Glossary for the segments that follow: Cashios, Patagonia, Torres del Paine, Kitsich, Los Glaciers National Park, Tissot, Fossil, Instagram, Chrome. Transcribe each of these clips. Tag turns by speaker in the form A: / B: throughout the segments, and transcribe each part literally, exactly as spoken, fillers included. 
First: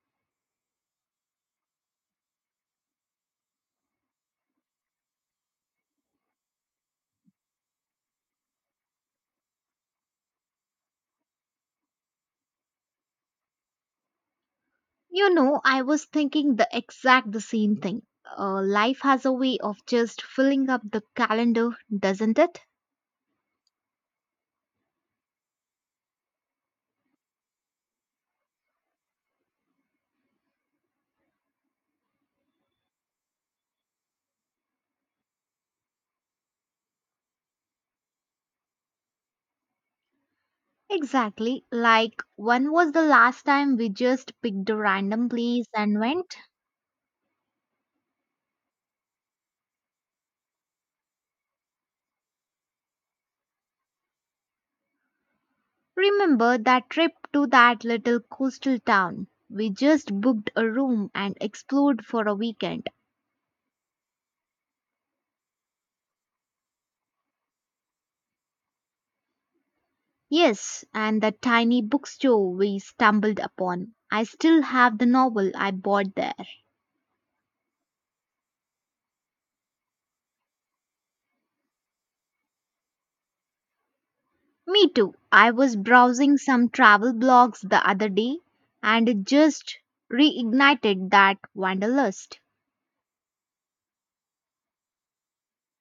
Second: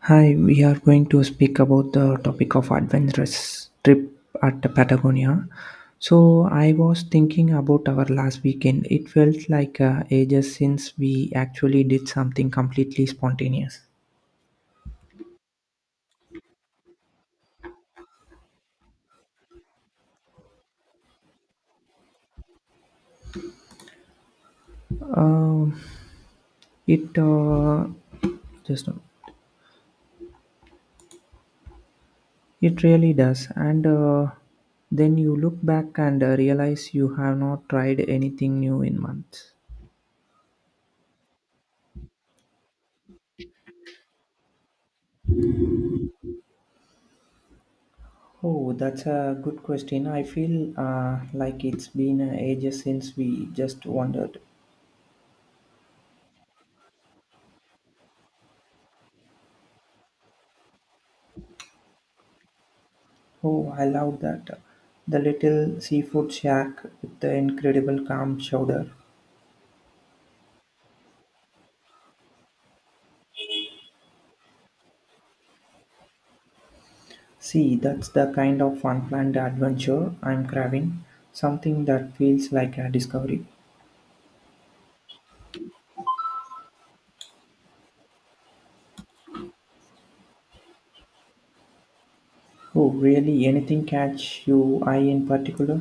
A: Hi, we are going to speak about the topic of adventurous trip at Patagonia. So, I was thinking about our last weekend. It felt like uh, ages since we actually did something completely spontaneous.
B: You know, I was thinking the exact the same thing. Uh, life has a way of just filling up the calendar, doesn't it?
A: Um, it uh, just it really does, and uh, then you look back and uh, realize you have not tried anything new in months.
B: Exactly. Like, when was the last time we just picked a random place and went?
A: Oh, that's a good question. I feel uh, like it's been ages since we just wandered.
B: Remember that trip to that little coastal town? We just booked a room and explored for a weekend.
A: Oh, I love that. The little seafood shack with the incredible calm chowder.
B: Yes, and that tiny bookstore we stumbled upon. I still have the novel I bought there.
A: See, that's the kind of unplanned adventure I'm craving. Something that feels like a discovery.
B: Me too. I was browsing some travel blogs the other day and it just reignited that wanderlust.
A: Oh, really? Anything catch you eye in particular?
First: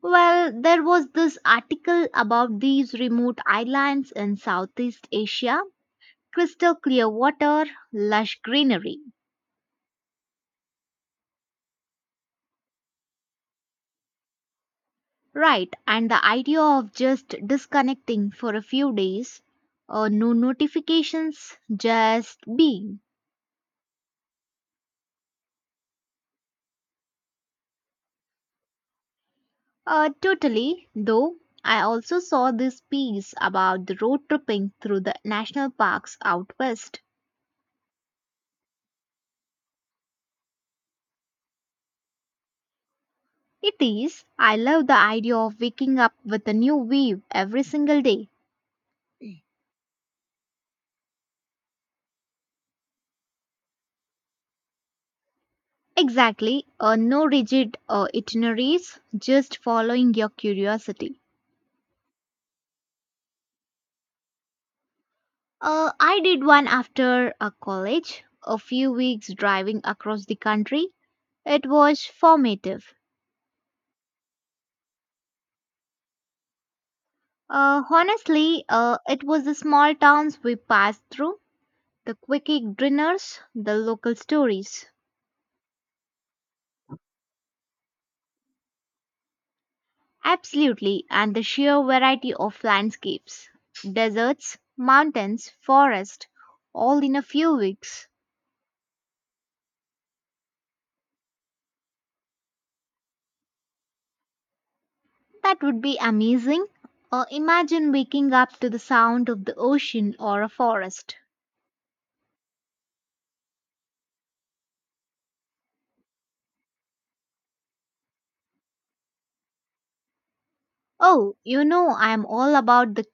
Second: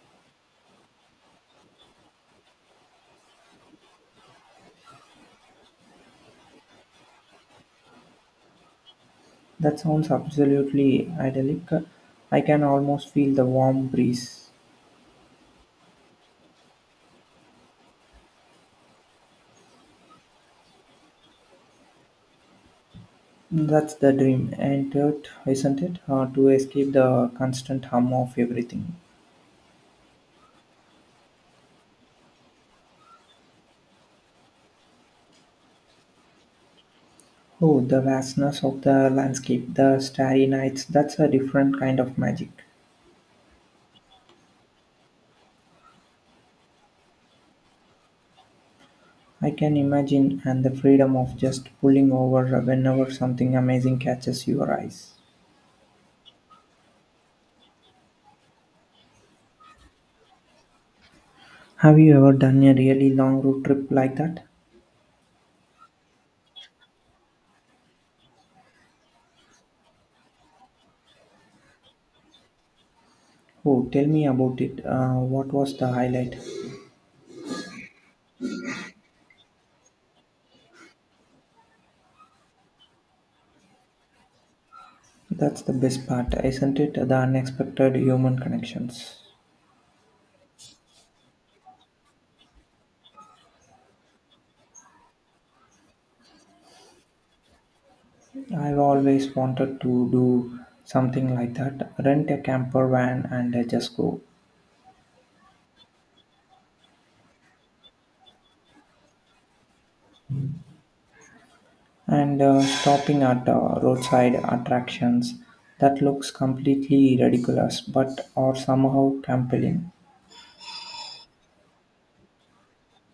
B: Well, there was this article about these remote islands in Southeast Asia, crystal clear water, lush greenery.
A: That sounds absolutely idyllic. I can almost feel the warm breeze.
B: Right, and the idea of just disconnecting for a few days, uh, no notifications, just being.
A: That's the dream, ain't it? Isn't it? Uh, to escape the constant hum of everything.
B: Uh, totally, though I also saw this piece about the road tripping through the national parks out west.
A: Oh, the vastness of the landscape, the starry nights, that's a different kind of magic.
B: It is. I love the idea of waking up with a new view every single day.
A: I can imagine, and the freedom of just pulling over whenever something amazing catches your eyes.
B: Exactly, uh, no rigid uh, itineraries, just following your curiosity.
A: Have you ever done a really long road trip like that?
B: Uh, I did one after a college, a few weeks driving across the country. It was formative.
A: Oh, tell me about it. Uh, what was the highlight?
B: Uh, honestly, uh, it was the small towns we passed through, the quickie dinners, the local stories.
A: That's the best part, isn't it? The unexpected human connections.
B: Absolutely, and the sheer variety of landscapes, deserts, mountains, forest, all in a few weeks.
A: I've always wanted to do something like that rent a camper van and uh, just go.
B: That would be amazing. Or imagine waking up to the sound of the ocean or a forest.
A: And uh, stopping at uh, roadside attractions that looks completely ridiculous but are somehow compelling.
B: Oh, you know, I am all about the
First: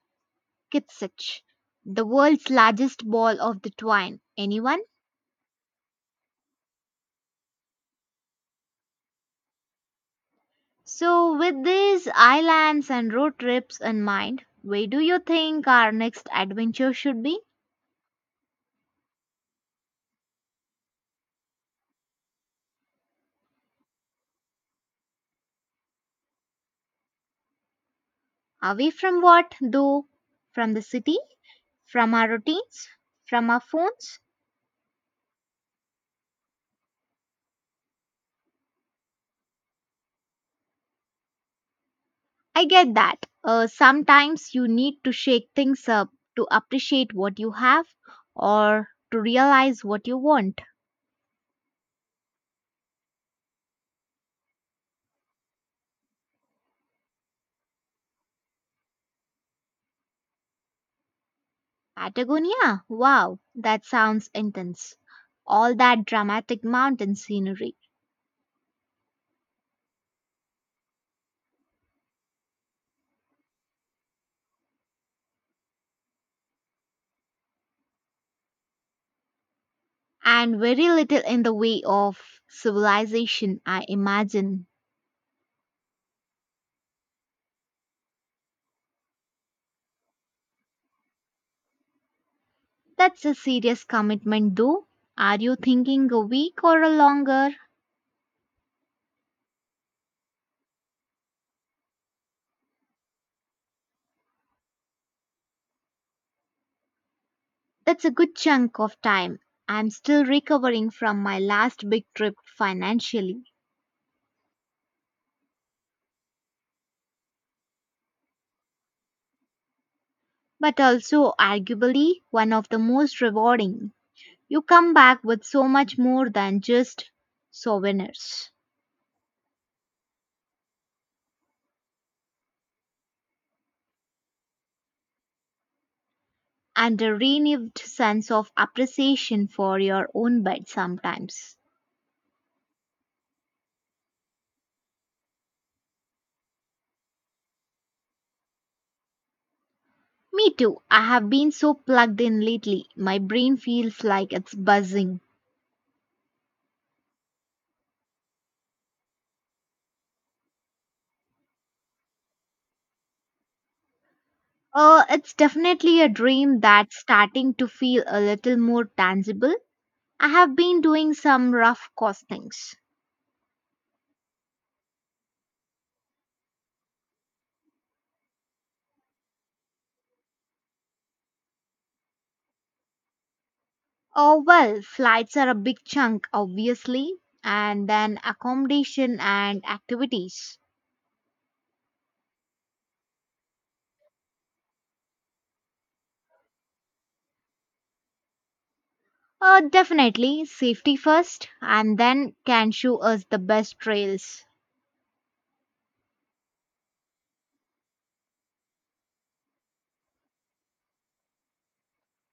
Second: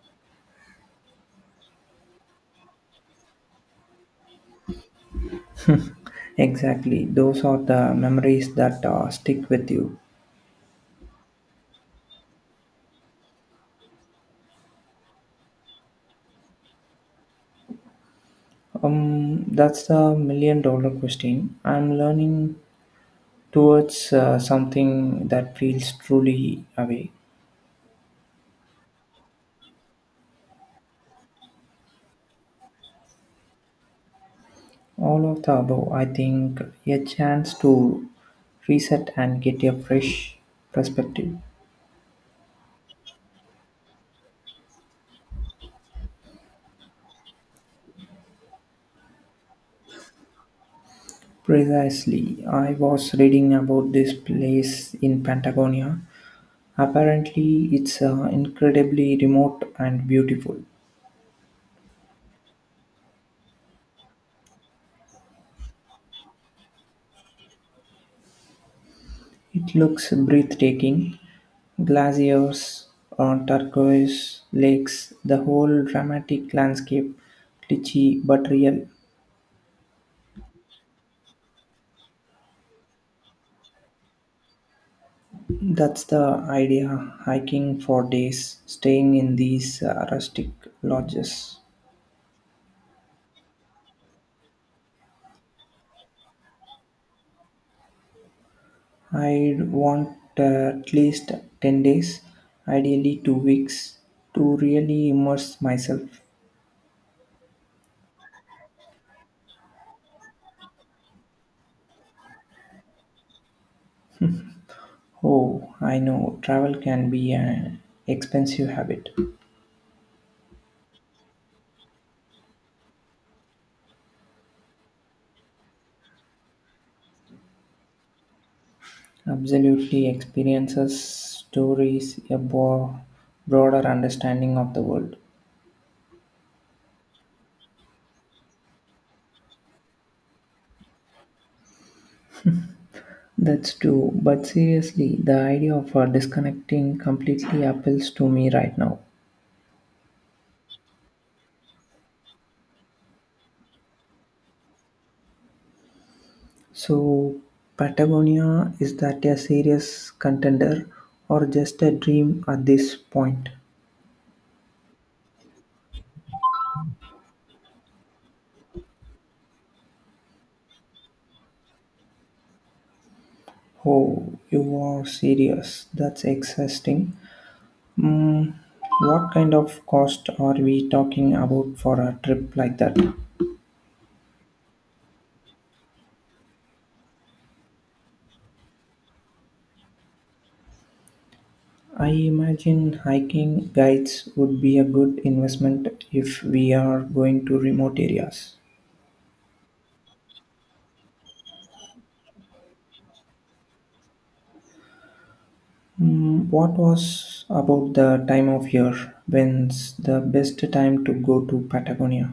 B: Kitsich, the world's largest ball of the twine. Anyone?
A: Exactly, those are the memories that uh, stick with you.
B: So, with these islands and road trips in mind, where do you think our next adventure should be?
A: Um, that's the million dollar question. I'm learning towards uh, something that feels truly away.
B: Away from what, though? From the city? From our routines? From our phones?
A: All of the above, I think, a chance to reset and get a fresh perspective.
B: I get that. Uh, sometimes you need to shake things up to appreciate what you have or to realize what you want.
A: Precisely, I was reading about this place in Patagonia. Apparently, it's uh, incredibly remote and beautiful.
B: Patagonia? Wow, that sounds intense. All that dramatic mountain scenery.
A: It looks breathtaking. Glaciers, uh, turquoise lakes, the whole dramatic landscape, glitchy but real.
B: And very little in the way of civilization, I imagine.
A: That's the idea hiking for days, staying in these uh, rustic lodges.
B: That's a serious commitment, though. Are you thinking a week or a longer?
A: I'd want uh, at least ten days, ideally two weeks, to really immerse myself.
B: That's a good chunk of time. I'm still recovering from my last big trip financially,
A: Oh, I know, travel can be an expensive habit.
B: but also arguably one of the most rewarding. You come back with so much more than just souvenirs,
A: Absolutely, experiences, stories, a bo- broader understanding of the world.
B: and a renewed sense of appreciation for your own bed sometimes.
A: That's true, but seriously, the idea of uh, disconnecting completely appeals to me right now.
B: Me too. I have been so plugged in lately. My brain feels like it's buzzing.
A: So, Patagonia, is that a serious contender or just a dream at this point?
B: Uh, it's definitely a dream that's starting to feel a little more tangible. I have been doing some rough costings.
A: Oh, you are serious. That's exhausting. Mm, what kind of cost are we talking about for a trip like that?
B: Oh, well, flights are a big chunk, obviously, and then accommodation and activities.
A: I imagine hiking guides would be a good investment if we are going to remote areas.
B: Uh, definitely safety first, and then can show us the best trails.
A: Mm, what was about the time of year when's the best time to go to Patagonia?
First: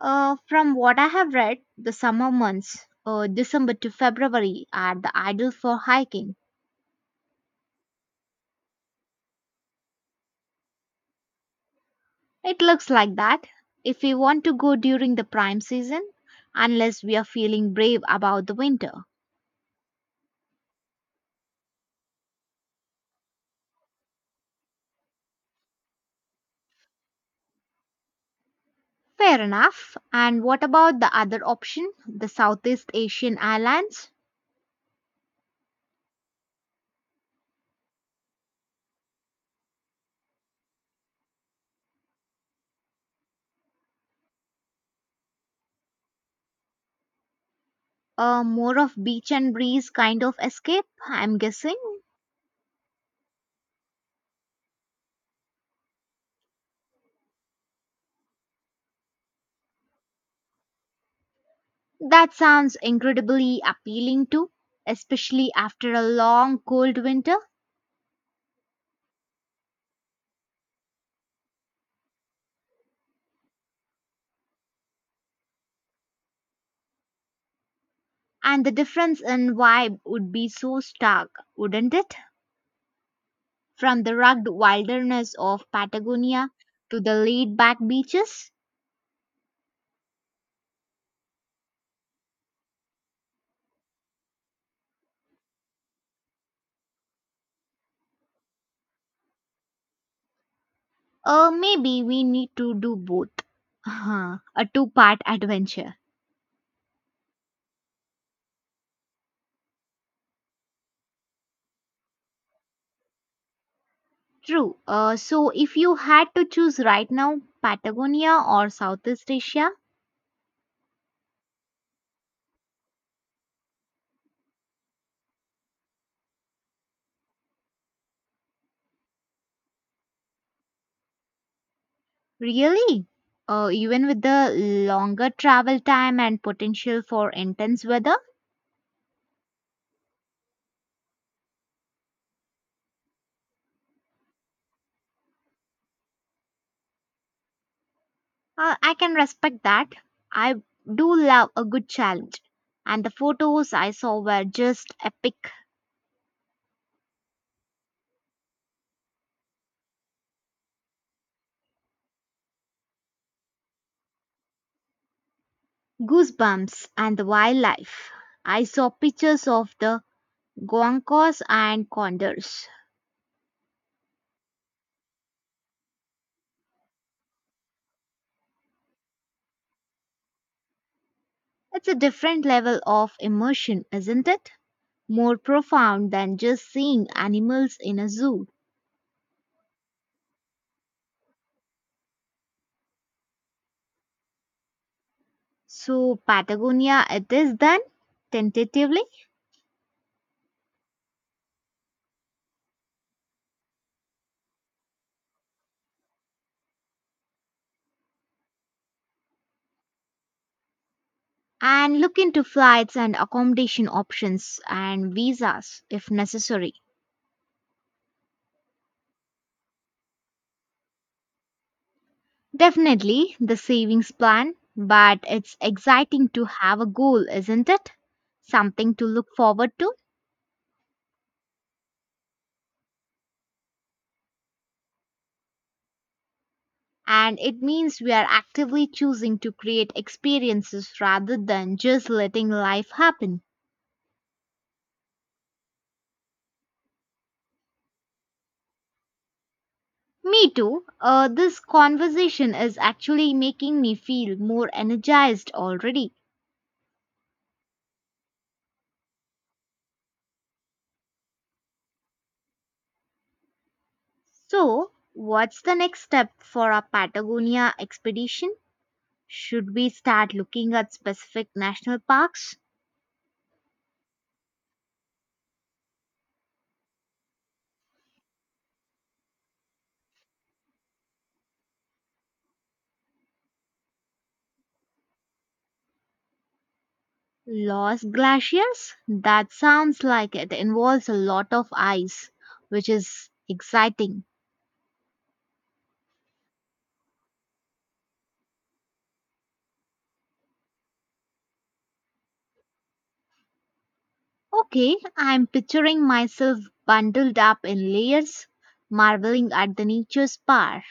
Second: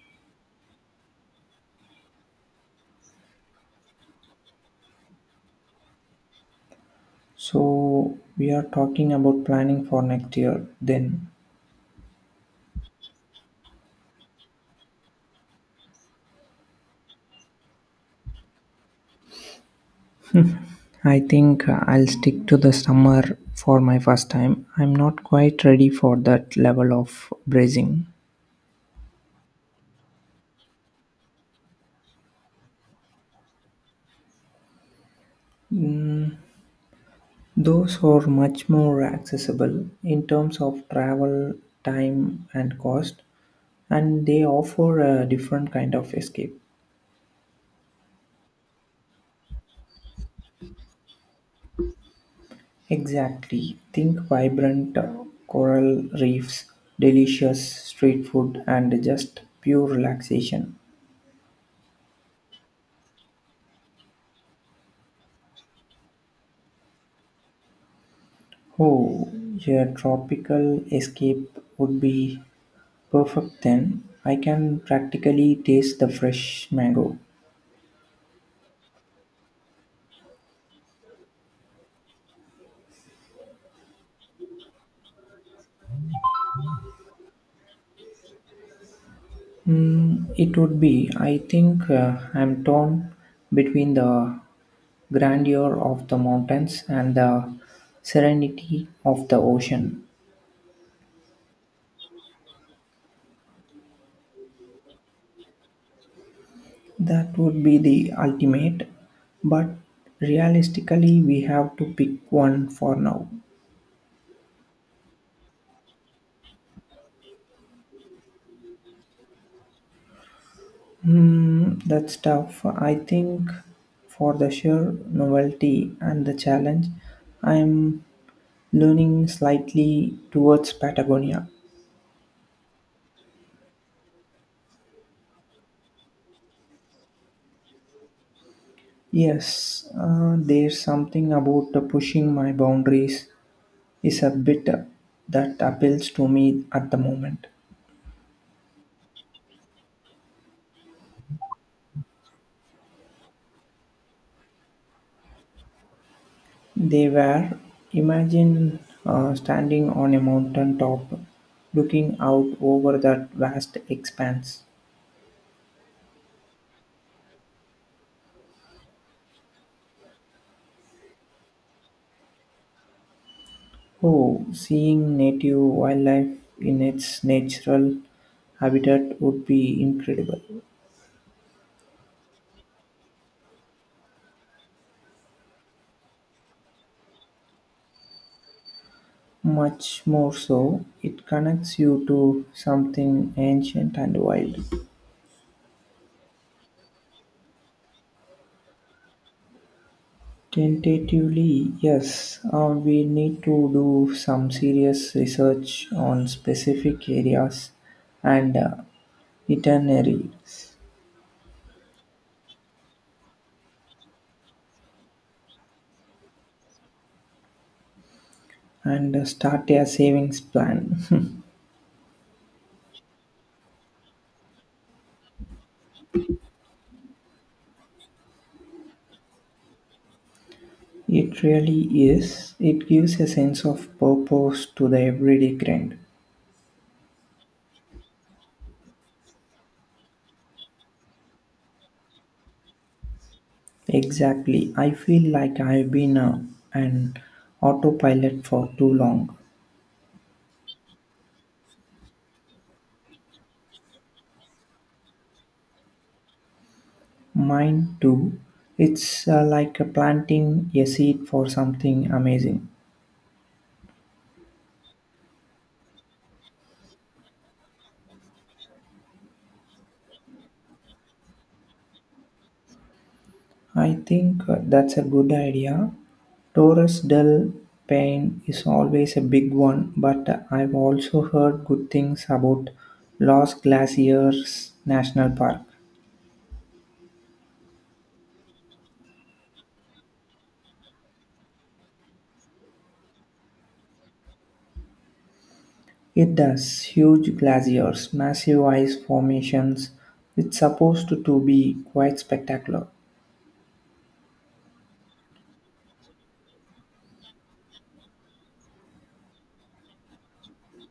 B: Uh, from what I have read, the summer months, uh, December to February, are the ideal for hiking.
A: So we are talking about planning for next year then.
B: It looks like that. If we want to go during the prime season, unless we are feeling brave about the winter.
A: I think I'll stick to the summer for my first time. I'm not quite ready for that level of bracing.
B: Fair enough. And what about the other option, the Southeast Asian islands?
A: Those are much more accessible in terms of travel, time, and cost, and they offer a different kind of escape.
B: Uh, more of beach and breeze kind of escape, I'm guessing.
A: Exactly. Think vibrant uh, coral reefs, delicious street food, and just pure relaxation.
B: That sounds incredibly appealing too, especially after a long cold winter.
A: Oh, your tropical escape would be perfect then. I can practically taste the fresh mango.
B: And the difference in vibe would be so stark, wouldn't it? From the rugged wilderness of Patagonia to the laid back beaches?
A: Mm, it would be. I think uh, I'm torn between the grandeur of the mountains and the serenity of the ocean.
B: Uh, maybe we need to do both. Huh, a two part adventure.
A: That would be the ultimate, but realistically, we have to pick one for now.
B: True. Uh, so, if you had to choose right now, Patagonia or Southeast Asia,
A: Hmm, that's tough. I think for the sheer novelty and the challenge, I'm leaning slightly towards Patagonia.
B: really? Uh, even with the longer travel time and potential for intense weather?
A: Yes, uh, there's something about the pushing my boundaries is a bit that appeals to me at the moment.
B: Uh, I can respect that. I do love a good challenge. And the photos I saw were just epic.
A: They were, imagine uh, standing on a mountain top, looking out over that vast expanse.
B: Goosebumps and the wildlife. I saw pictures of the guancos and condors.
A: Oh, seeing native wildlife in its natural habitat would be incredible.
B: It's a different level of immersion, isn't it? More profound than just seeing animals in a zoo.
A: Much more so, it connects you to something ancient and wild.
B: So, Patagonia it is then, tentatively,
A: Tentatively, yes. Uh, we need to do some serious research on specific areas and uh, itineraries
B: and look into flights and accommodation options and visas if necessary.
A: and uh, start a savings plan.
B: Definitely the savings plan, but it's exciting to have a goal, isn't it? Something to look forward to,
A: it really is. It gives a sense of purpose to the everyday grind.
B: and it means we are actively choosing to create experiences rather than just letting life happen.
A: Exactly. I feel like I've been uh, an autopilot for too long.
B: Me too. Uh, this conversation is actually making me feel more energized already.
A: Mine too. It's uh, like planting a seed for something amazing.
B: So, what's the next step for our Patagonia expedition? Should we start looking at specific national parks?
A: I think uh, that's a good idea. Torres del Paine is always a big one, but uh, I've also heard good things about Los Glaciers National Park.
B: Lost glaciers? That sounds like it involves a lot of ice, which is exciting.
A: It does huge glaciers, massive ice formations. It's supposed to, to be quite spectacular
B: Okay, I'm picturing myself bundled up in layers, marveling at the nature's power.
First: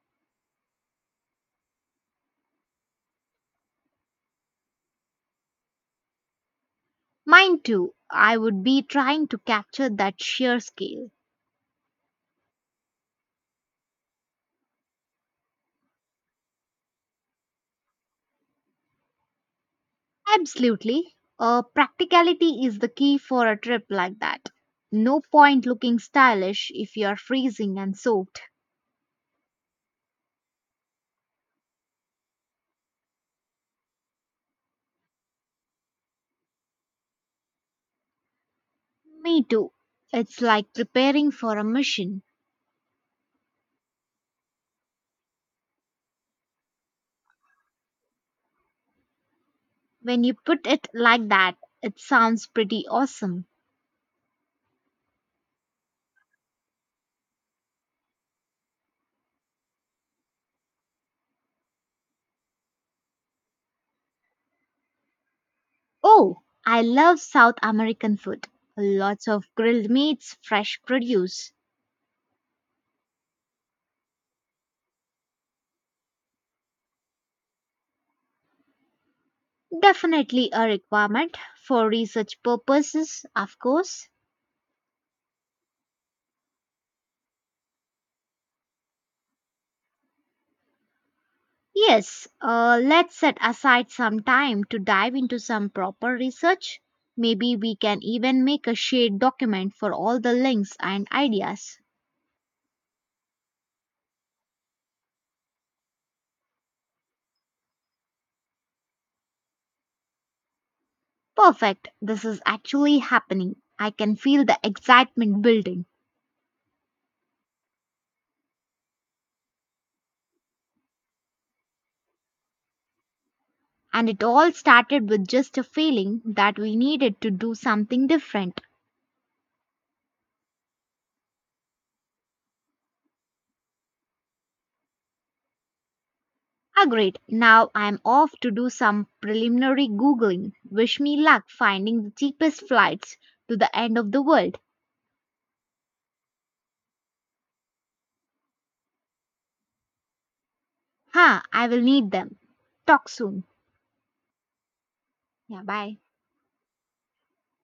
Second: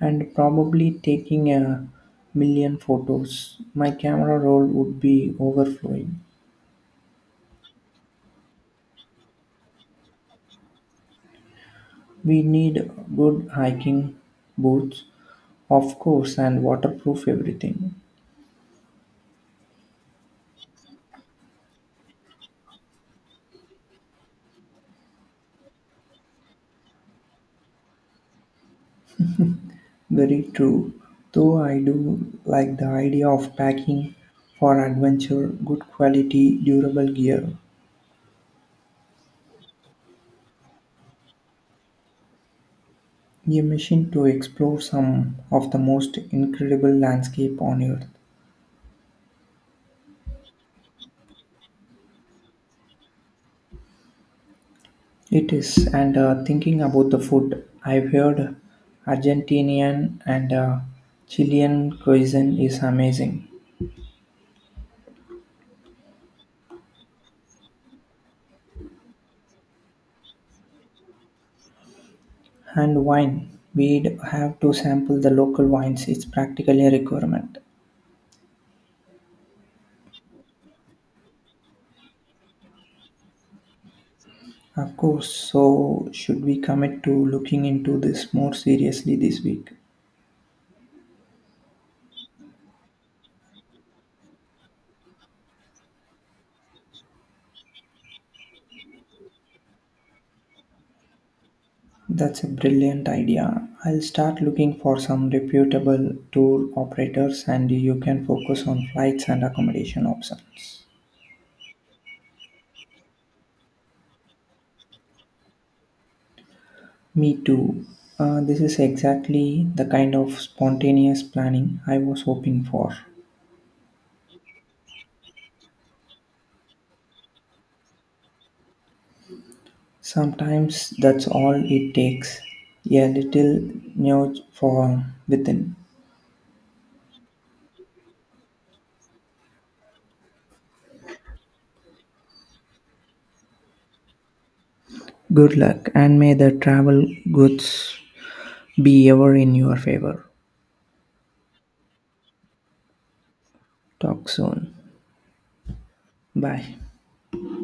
A: and probably taking a million photos. My camera roll would be overflowing.
B: Mine too, I would be trying to capture that sheer scale.
A: We need good hiking boots, of course, and waterproof everything.
B: Absolutely. Uh, practicality is the key for a trip like that. No point looking stylish if you're freezing and soaked.
A: Very true. Though I do like the idea of packing for adventure, good quality, durable gear,
B: Me too. It's like preparing for a mission.
A: a mission to explore some of the most incredible landscape on earth.
B: When you put it like that, it sounds pretty awesome.
A: It is, and uh, thinking about the food, I've heard Argentinian and uh, Chilean cuisine is amazing.
B: Oh, I love South American food. Lots of grilled meats, fresh produce.
A: And wine. We'd have to sample the local wines. It's practically a requirement.
B: Definitely a requirement for research purposes, of course.
A: Of course, so should we commit to looking into this more seriously this week?
B: Yes, uh, let's set aside some time to dive into some proper research. Maybe we can even make a shared document for all the links and ideas.
A: That's a brilliant idea. I'll start looking for some reputable tour operators and you can focus on flights and accommodation options.
B: Perfect, this is actually happening. I can feel the excitement building.
A: Me too. Uh, this is exactly the kind of spontaneous planning I was hoping for.
B: And it all started with just a feeling that we needed to do something different.
A: Sometimes that's all it takes a little nudge from within.
B: Agreed. Now I'm off to do some preliminary Googling. Wish me luck finding the cheapest flights to the end of the world.
A: Good luck, and may the travel goods be ever in your favor.
B: Huh, I will need them. Talk soon.
A: Talk soon.
B: Yeah, bye.
A: Bye.